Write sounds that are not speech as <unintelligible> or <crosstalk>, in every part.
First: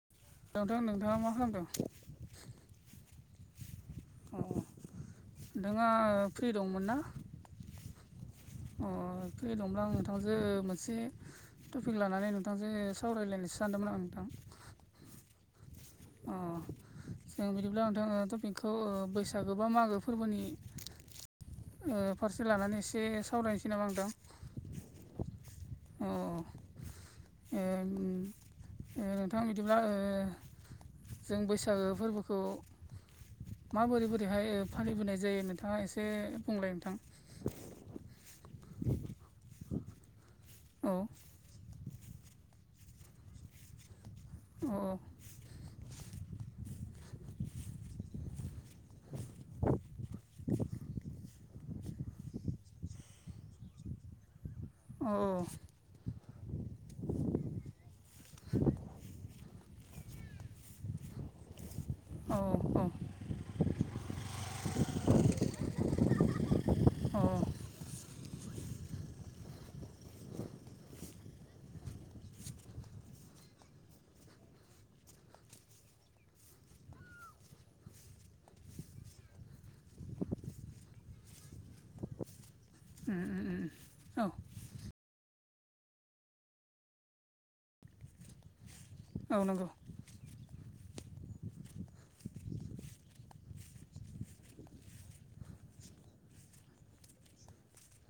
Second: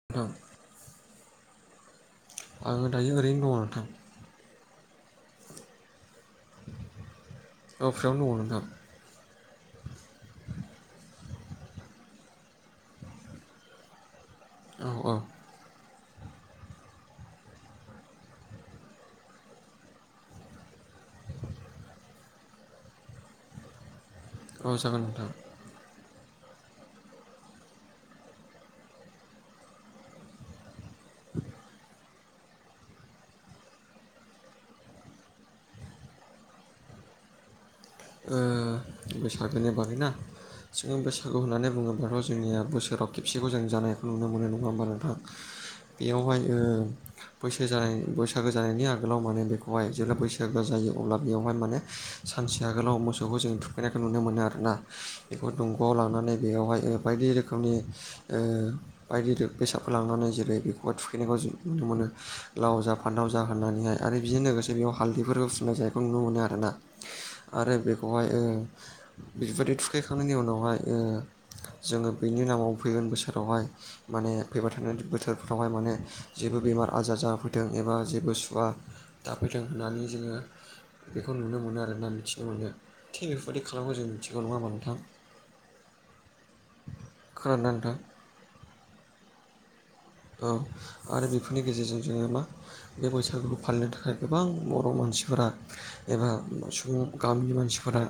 <inaudible> नोंथां नोंथाङा मा खालामदों आङो दायो ओरैनो दङ नोंथां अ नोंथाङा फ्रि दंमोन ना अ फ्रियावनो दङ नोंथां अ ए दंब्ला आं नोंथांजो मोनसे टपिक लानानै नोंथांजों सावरायलायनोसो सानदोंमोन आं नोंथां औ औ अ जों बिदिब्ला नोंथां ओ टपिकखौ ओ बैसागो बा मागो फोरबोनि ओ फारसे लानानै एसे सावरायनोसै नामा नोंथां औ जागोन नोंथां। ओ उम ओ नोंथां बिदिब्ला ओ जों बैसागो फोरबोखौ माबोरै बोरैहाय फालिबोनाय जायो नोंथाङा एसे बुंलाय नोंथां। ओ बैसागोनि बागैना औ जोङो बैसागु होननानै बुङोब्लााथ' जोंनिया बोसोराव खेबसेखौ जों जानाय- खौ नुनो मोनो। नङा औ होमबा नोंथां? बेयावहाय ओ बैसो जानाय बैसागो जानायनि आगोलाव माने बेखौहाय जेब्ला बैसागो जायो अब्ला बेयावहाय माने सानसे आगोलाव मोसौखौ जों थुखैनायखौ नुनो मोनो आरो ना औ बेखौ दं- आव लानानै बेयावहाय बायदि रोखोमनि ओ बायदि बेसादफोर लांनानै जेरै बेखौहाय थुखैनायखौ जों नुनो मोनो। औ लाव जा- फानथाव जा होननानैहाय आरो बेजों लोगोसे बेयाव हालदैफोरखौ फुननाय जायखौ नुनो मोनो आरोना औ आरो बे- खौहाय ओ बेबायदि थुखैखांनायनि उनावहाय ओ जोङो बेनि नामाव फैगोन बोसोरावहाय माने फैबाय थानाय बोथोरफ्रावहाय माने जेबो बेमार आजार जाफैथों एबा जेबो सुवा दाफैथों होननानै जोङो बेखौ नुनो मोनो आरोना मिथिनो मोनो। उम थिग बेफोरबायदि खालामो जों उम औ मिथिगौ नङा होमबा नोंथां? खोनादोंना नोंथां? औ नंगौ औ आरो बेफोरनि गेजेरजों जोङो मा बे बैसागुखौ फालिनो थाखाय गोबां बर' मानसिफोरा एबा सुबुं गामिनि मानसिफोरा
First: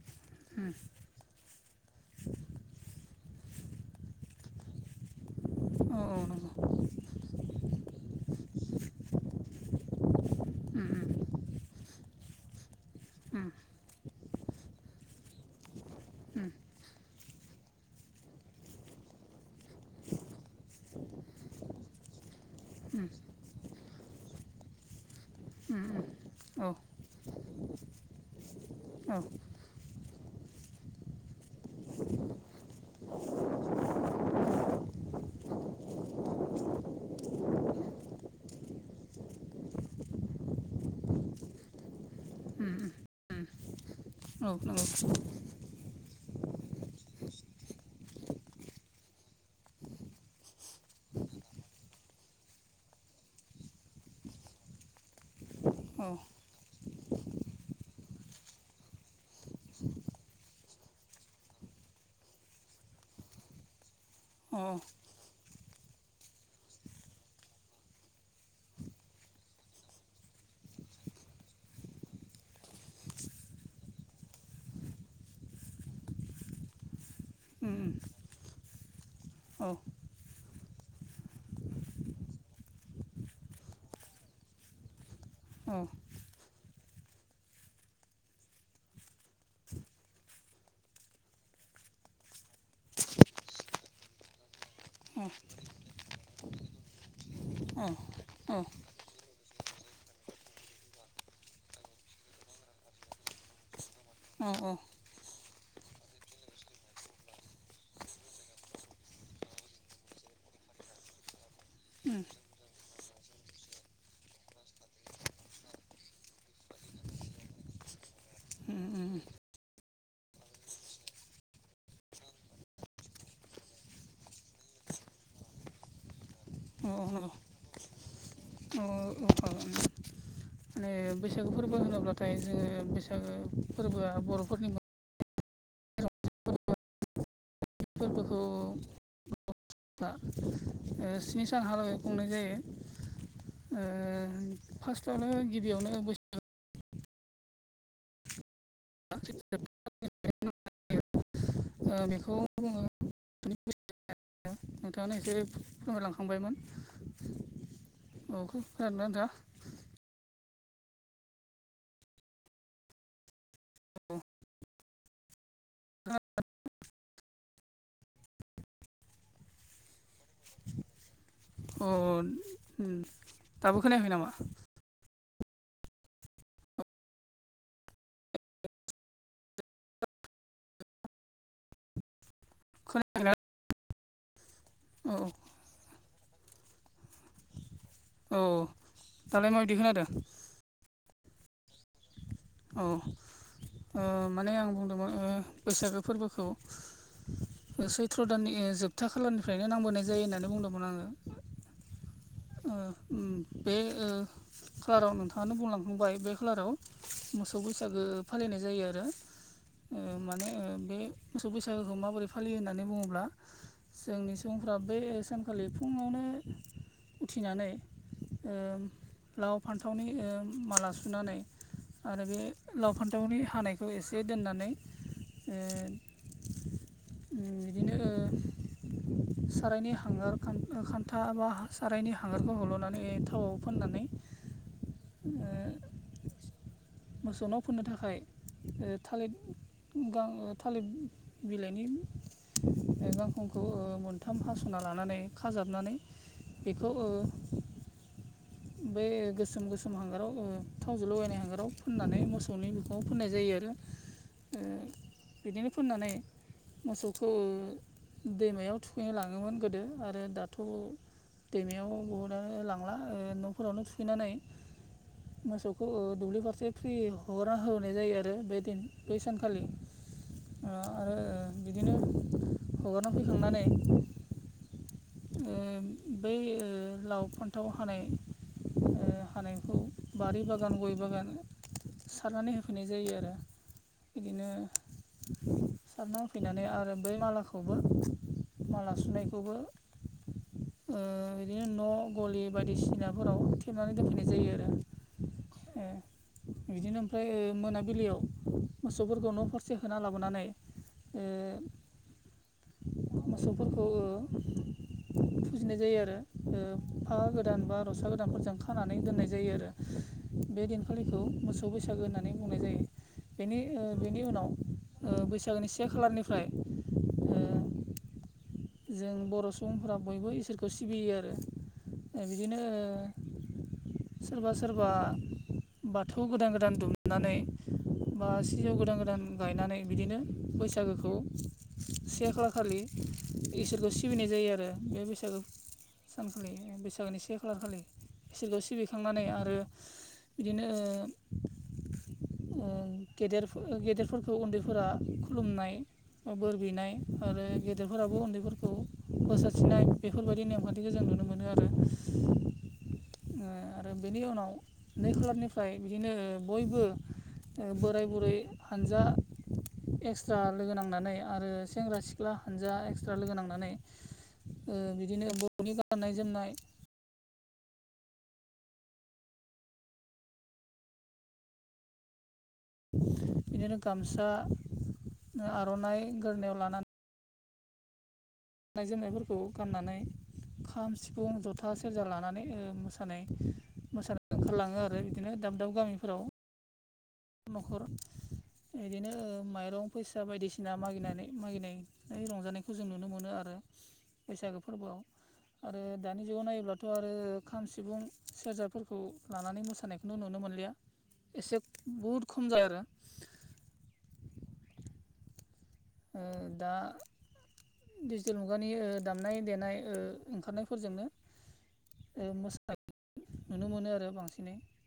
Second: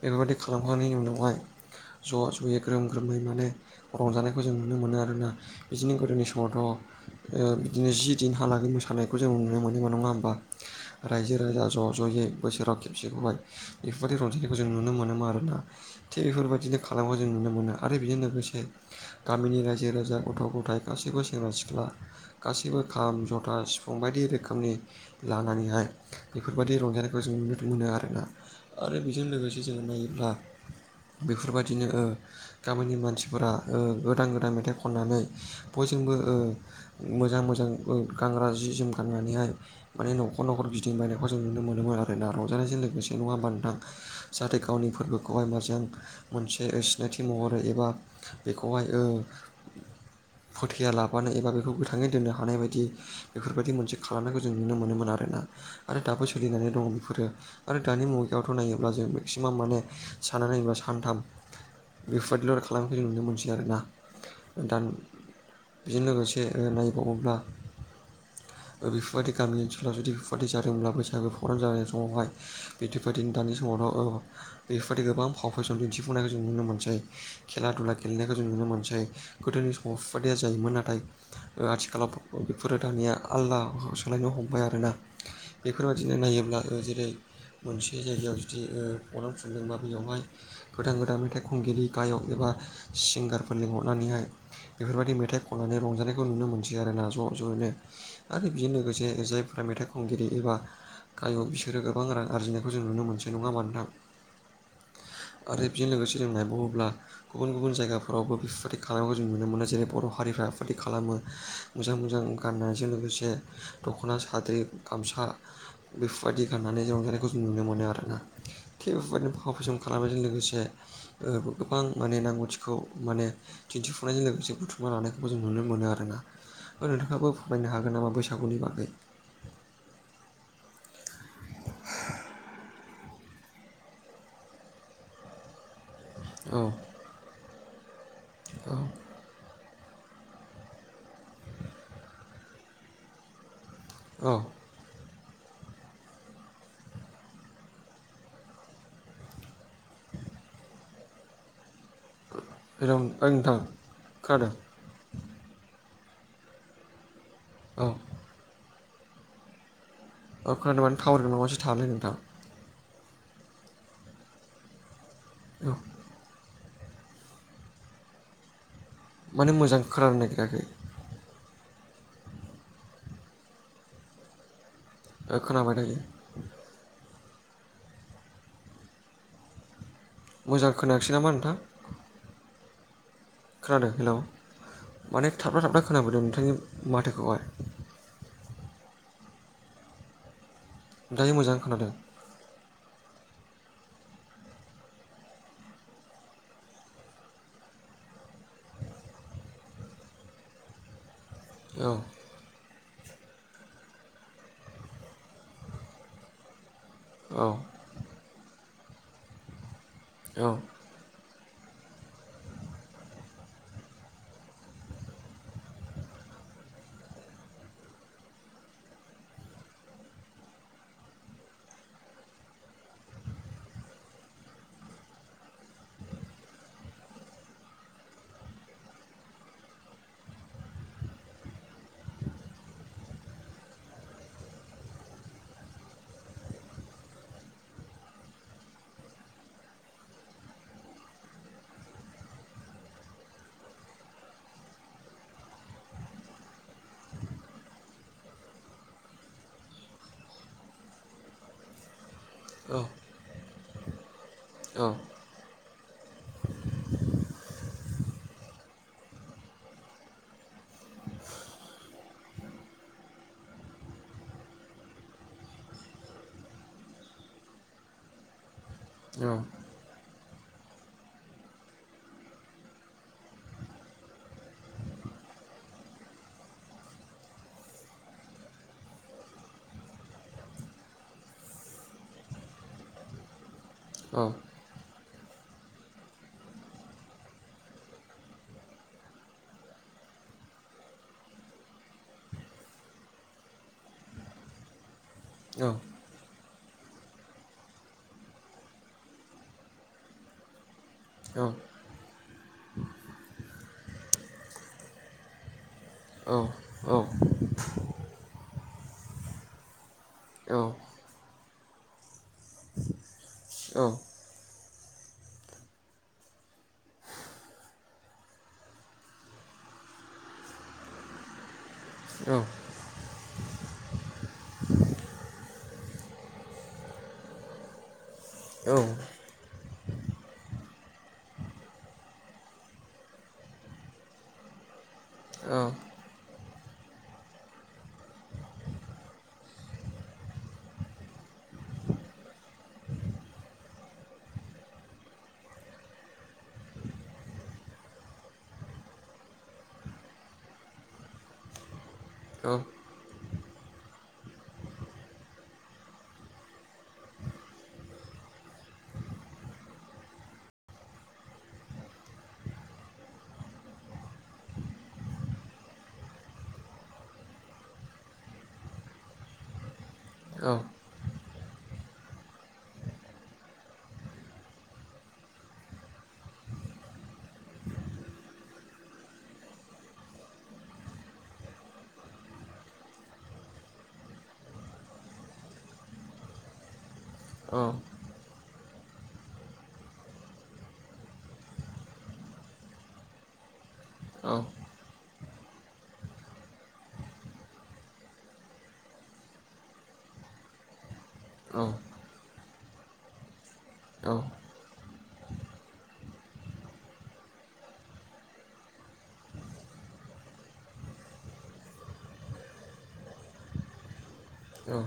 बेफोरबायदि खालामखांनायनि उनावहाय ज' ज'यै ग्रोम ग्रोमै माने रंजानायखौ जों नुनो मोनो आरो ना‌। बिदिनो औ औ गोदोनि नंगौ समावथ' ओ बिदिनो जि दिनहालागै मोसानायखौ जों नुनो मोनोमोन नङा होमबा। उम उम रायजो राजा ज' ज'यै बोसोराव खेबसेखौहाय उम बेफोरबायदि रंजानायखौ जों नुनो मोनोमोन आरो ना। थिग बेफोरबायदिनो खालामनायखौ जों नुनो मोनो आरो बेजों लोगोसे गामिनि रायजो राजा गथ'-गथ- थाय गासैबो सेंग्रा-सिख्ला गासैबो उम खाम-जथा सिफुं बायदि रोखोमनि उम लानानैहाय औ बेफोरबायदि रंजानायखौ जों नुनो मोनो आरो ना। आरो औ बेजों लोगोसे जोङो नायोब्ला बेफोरबायदिनो ओ गामिनि मानसिफोरा ओ गोदान-गोदान मेथाइ खननानै बयजोंबो ओ मोजां मोजां ओ गानग्रा जि जोम गाननानैहाय माने न'खर न'खर गिदिं बायनायखौ जों नुनो मोनोमोन आरो ना उम रंजानायजों उम लोगोसे नङा होमबा नोंथां। औ नंगौ औ उम औ जाहाथे औ गावनि फोरबोखौहाय मोजां मोनसे सिनायथि महरै एबा बेखौहाय ओ फोथाया लाबानो एबा बेखौ गोथाङै दोननो हानाय बायदि बेफोरबायदि मोनसे खालामनायखौ जों नुनो मोनोमोन आरो ना। आरो औ दाबो सोलिनानै दङ बेफोरो। आरो दानि मुगायावथ' नायोब्ला जों मेक्सिमाम माने सानना नायोब्ला सानथाम बेफोरबायदिल' आरो खालामनायखौ जों नुनो मोनसै आरो ना औ नोंथां बेजों लोगोसे ओ नायबावोब्ला बेफोरबायदि गामि ओनसोलाव जुदि बेफोरबायदि जादोंब्ला बैसागु प्रग्राम जानाय समावहाय बेफोरबायदिनो दानि समावथ' औ बेफोरबायदि गोबां फाव फेसन दिन्थिफुंनायखौ जों नुनो मोनसै खेला दुला गेलेनायखौ जों नुनो मोनसै। गोदोनि उम समाव बेफोरबादिया जायोमोन नाथाय ओ आथिखालाव बेफोरो दानिया आलदा सोलायनो हमबाय आरोना बेफोरबायदिनो नायोब्ला जेरै मोनसे जायगायाव जुदि फग्राम खुदोंबा बेयावहाय गोदान गोदान मेथाइ खनगिरि गायक एबा सिंगारफोर लिंहरनानैहाय बेफोरबायदि मेथाइ खननानै रंजानायखौ नुनो मोनसै आरोना ज' ज'नो आरो बेजों लोगोसे जाय फोर मेथाइ खनगिरि एबा गायक बिसोरो गोबां रां आरजिनायखौ जों नुनो मोनसै नङा होमबा नोंथां औ औ आरो बेजों लोगोसे बुंङोयब्ला गुबुन गुबुन जायगाफोरावबो बेफोरबायदि खालामनायखौ जों नुनो मोनो। जेरै बर' हारिफ्रा बेफोरबायदि खालामो मोजां मोजां गाननायजों लोगोसे दख'ना साद्रि गामसा बेफोरबायदि गाननानै ज रंजानायखौ जों नुनो मोनो आरो ना उम थिग औ औ नंगौ बेफोरबायदिनो फाव फेसन खालामनायजों लोगोसे ओ गोबां माने रोंगौथिखौ माने दिन्थिफुंनायजों लोगोसे बुथुमा लानायखौबो जों नुनो मोनो आरोना। नोंथाङाबो फरायनो हागोन नामा बैसागु <unintelligible> बैसागो फोरबो होनोब्लाथाय जोंङो बैसागो फोरबोआ बर'फोरनि मा औ फोरबोखौ औ बा स्नि सान हालागै खुंनाय जायो। ओ औ फार्स्टआवनो गिबियावनो <unintelligible> ओ बेखौ हेलौ ओयै नोंथां खोनादों नोंथांङानो एसे फोरमायलांखांबायमोन औ औ खोनादों ना नोंथाङा? <unintelligible> औ माने मोजां खोनानो नागिराखै अ दाबो खोनायाखै नामा? ओ खोनाबाय दायो मोजां खोनायाखिसै नामा नोंथां <unintelligible> खोनादों हेलौ औ माने थाब्रा थाबथ्रा खोनाबोदों नोंथांनि माथोखौहाय औ दालाय माबायदि खोनादों? दायो मोजां खोनादों। अ ओ माने आं बुंदोंमोन ओ बैसागो फोरबोखौ। ओ सैथ्र' दाननि ओ जोबथा खालारनिफ्रायनो नांबोनाय जायो होननानै बुंदोंमोन आंङो। औ। ओ ओम बे ओ खालाराव नोंथाङानो बुंलांखांबाय बे खालाराव। औ मोसौ बैसागो फालिनाय जायो आरो ओ औ माने ओ बे। मोसौ बैसागोखौ माबोरै फालियो होननानै बुङोब्ला। जोंनि सुबुंफ्रा बे सानखालि फुङावनो। उथिनानै ओ लाव फान्थावनि ओ माला सुनानै। आरो बे लाव फान्थावनि हानायखौ एसे दोननानै ओ। उम बिदिनो ओ सारायनि हांगार खान ओ खान्था बा सारायनि हांगारखौ हल'नानै थावआव फोननानै ओ मोसौ नाव फोननो थाखाय थालिर गा थालिर बिलाइनि ओ गांखंखौ ओ मोनथाम हास'ना लानानै खाजाबनानै। बेखौ ओ। बे गोसोम गोसोम हांगाराव ओ थावजों लगायनाय हांगाराव फोननानै मोसौनि बेखुं फोननाय जायो आरो। ओ औ। बिदिनो फोननानै। मोसौखौ दैमायाव थुखैनो लाङोमोन गोदो आरो दाथ'। दैमायाव बहुदआनो लांला ओ न'फोरावनो थुखैनानै। <inaudible> मोसौखौ ओ दुब्लि फारसे फ्रि हगारना होबोनाय जायो आरो बे दिन बै औ सानखालि। ओ आरो बिदिनो हगारना फैखांनानै। ओ बै ओ लाव फान्थाव हानाय। ओ हानायखौ बारि बागान गय बागान। सारनानै होफैनाय जायो आरो औ बिदिनो। सारना होफैनानै आरो बै मालाखौबो। माला सुनायखौबो ओ बिदिनो न' गलि बायदिसिना। न'फोराव थेबनानै दोनफैनाय जायो आरो। औ। ओ बिदिनो ओमफ्राय ओ मोनाबिलियाव मोसौफोरखौ न' फरसे होना लाबोनानै। ओ औ। मोसौफोरखौ ओ फुजिनाय जायो आरो। ओ औ हा गोदान बा रसा गोदानफोरजों खानानै दोननाय जायो आरो बे दिन। खालिखौ मोसौ बैसागो होननानै बुंनाय जायो बेनि ओ बेनि उनाव। ओ बैसागोनि से खालारनिफ्राय। ओ। जों बर' सुबुंफोरा बयबो इसोरखौ सिबियो आरो ओ बिदिनो। सोरबा सोरबा बाथौ गोदान गोदान दुमनानै। बा सिसौ गोदान गोदान। गायनानै बिदिनो बैसागोखौ से खाला खालि। इसोरखौ सिबिनाय जायो आरो बे बैसागो सानखालि बैसागोनि से खालारखालि इसोरखौ सिबिखांनानै आरो। बिदिनो ओ। ओ गेदेर ओ गेदेरफोरखौ उन्दैफोरा खुलुमनाय। ओ बोर बिनाय आरो गेदेर। फोराबो उन्दैफोरखौ बोर सारसिनाय बेफोरबायदि नेमखान्थिखौ जों नुनो मोनो आरो। औ। ओ आरो बेनि उनाव नै खालारनिफ्राय बिदिनो बयबो। बोराय बुरै हानजा एक्सट्रा लोगो नांनानै आरो सेंग्रा सिख्ला। हानजा एक्सट्रा लोगो नांनानै बिदिनो बर'नि गाननाय जोमनाय। औ बिदिनो गामसा आर'नाइ गोरोनायाव लानानै गाननाय जोमनायफोरखौ गाननानै। खाम सिफुं जथा सेरजा लानानै मोसानाय मोसानाय। ओंखारलाङो आरो बिदिनो दाब दाब गामिफोराव। न'खर इदिनो ओ माइरं फैसा बायदिसिना मागिनानै मागिनाय। <unintelligible> रंजानायखौ जों नुनो मोनो आरो बैसागो फोरबोआव। आरो दानि जुगाव नायोब्लाथ' आरो खाम सिफुं सेरजाफोरखौ लानानै मोसानायखौ नुनो मोनलिया <inaudible> एसे बहुद खम जा आरो औ ओ दा डिजिटेल मुगानि दामनाय देनाय ओंखारनायफोरजोंनो। ओ मोसा नुनो मोनो आरो बांसिनै। औ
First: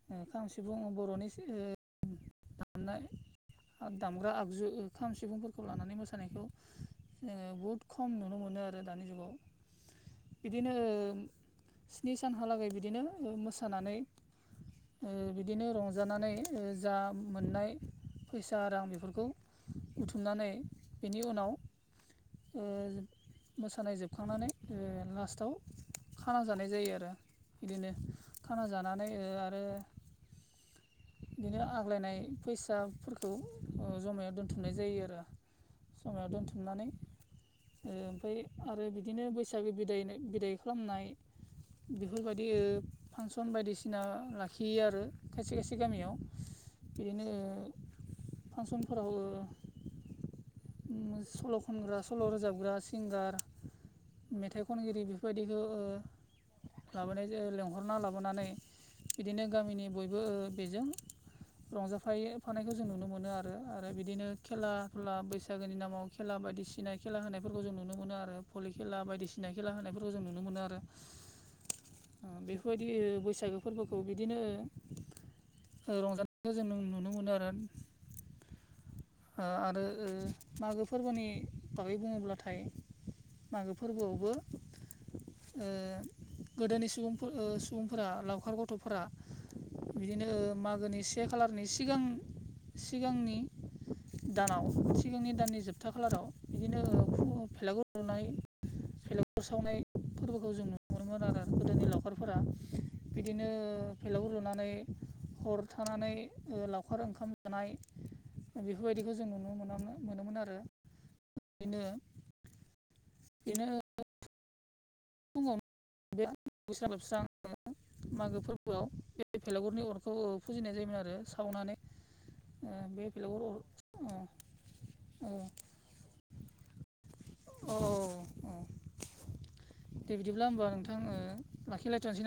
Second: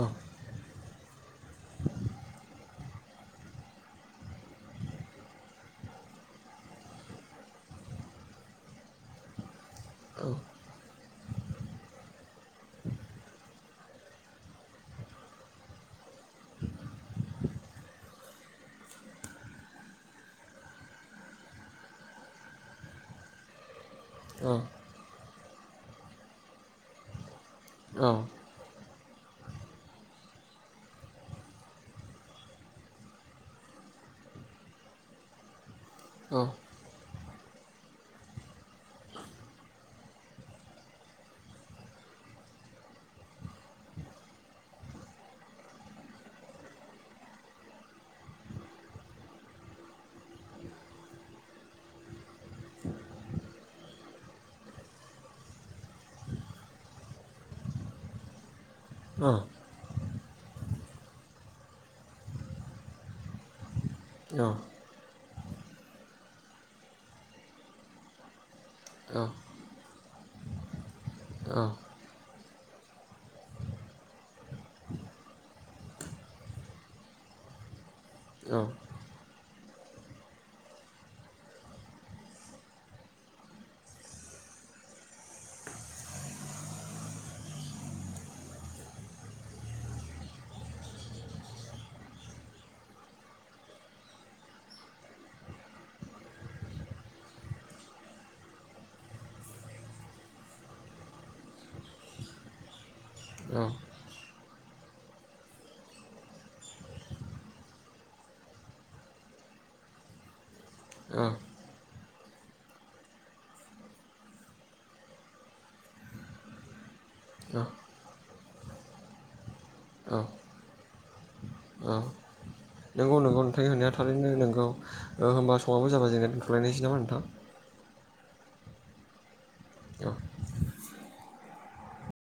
औ। ओ खाम सिफुं बर'नि जे दामनाय। दामग्रा आगजु खाम सिफुं फोरखौ लानानै मोसानायखौ जोङो बहुद खम नुनो मोनो आरो दानि जुगाव। बिदिनो स्नि सानहालागै बिदिनो मोसानानै ओ बिदिनो रंजानानै जा मोननाय फैसा रां बेफोरखौ बुथुमनानै बेनि उनाव मोसानाय जोबखांनानै लास्टआव खाना जानाय जायो आरो बिदिनो खाना जानानै ओ आरो <inaudible> बिदिनो आग्लायनाय फैसाफोरखौ जमायाव दोनथुमनाय जायो आरो। समायाव औ दोनथुमनानै ओमफ्राय आरो बिदिनो बैसागो बिदायनाय बिदायखौ खालामनाय बेफोरबायदि ओ फांसन बायदिसिना लाखियो आरो खायसे खायसे गामियाव। बिदिनो ओ फांसनफोराव ओ सल' खनग्रा सल' रोजाबग्रा सिंगार मेथाइ खनगिरि बे बेबायदिखौ लाबोनाय लेंंहरना लाबोनानै औ औ बिदिनो गामिनि बयबो बेजों रंजाफायो फानायखौ जों नुनो मोनो आरो। आरो बिदिनो खेला खुला बैसागोनि नामाव खेला बायदिसिना खेला होनायफोरखौ जों नुनो मोनो आरो भलि खेला औ बायदिसिना खेला होनायफोरखौ जों नुनो मोनो आरो। औ। बेफोरबायदि बैसागो फोरबोखौ बिदिनो रंजानायखौ जों नुनो मोनो आरो। औ। ओ आरो मागो फोरबोनि बागै बुङोब्लाथाय मागो फोरबोआवबो गोदोनि सुबुंफोर सुबुंफोरा लावखार गथ'फोरा बिदिनो मागोनि से खालारनि सिगां- सिगांनि दानाव सिगांनि दाननि जोबथा खालाराव बिदिनो फेलागुर लुनाय <unintelligible> सावनाय फोरबोखौ जों नुनमोन आरो गोदोनि लावखारफोरा बिदिनो <unintelligible> फेलाव रुनानै हर थानानै लावखार ओंखाम जानाय। बेफोरबायदिखौ जों नुनो मोनामोन मोनोमोन आरो। बिनो बिनो फुङाव बे <unintelligible> लोबस्रां <unintelligible> मागो फोरबोआव बेलागुरनि अरखौ फुजिनाय जायोमोन आरो। सावनानै अ ओ बे नोंगौ नोंगौ भेलागुर अर नोंथांनि होननाया थारैनो नोंगौ ओ होमबा समाबो जाबाय दुथलायनायनोसै नामा नोंथां। अ औ। औ दे बिदिब्ला होमबा नोंथां लाखिलायथ'सै ना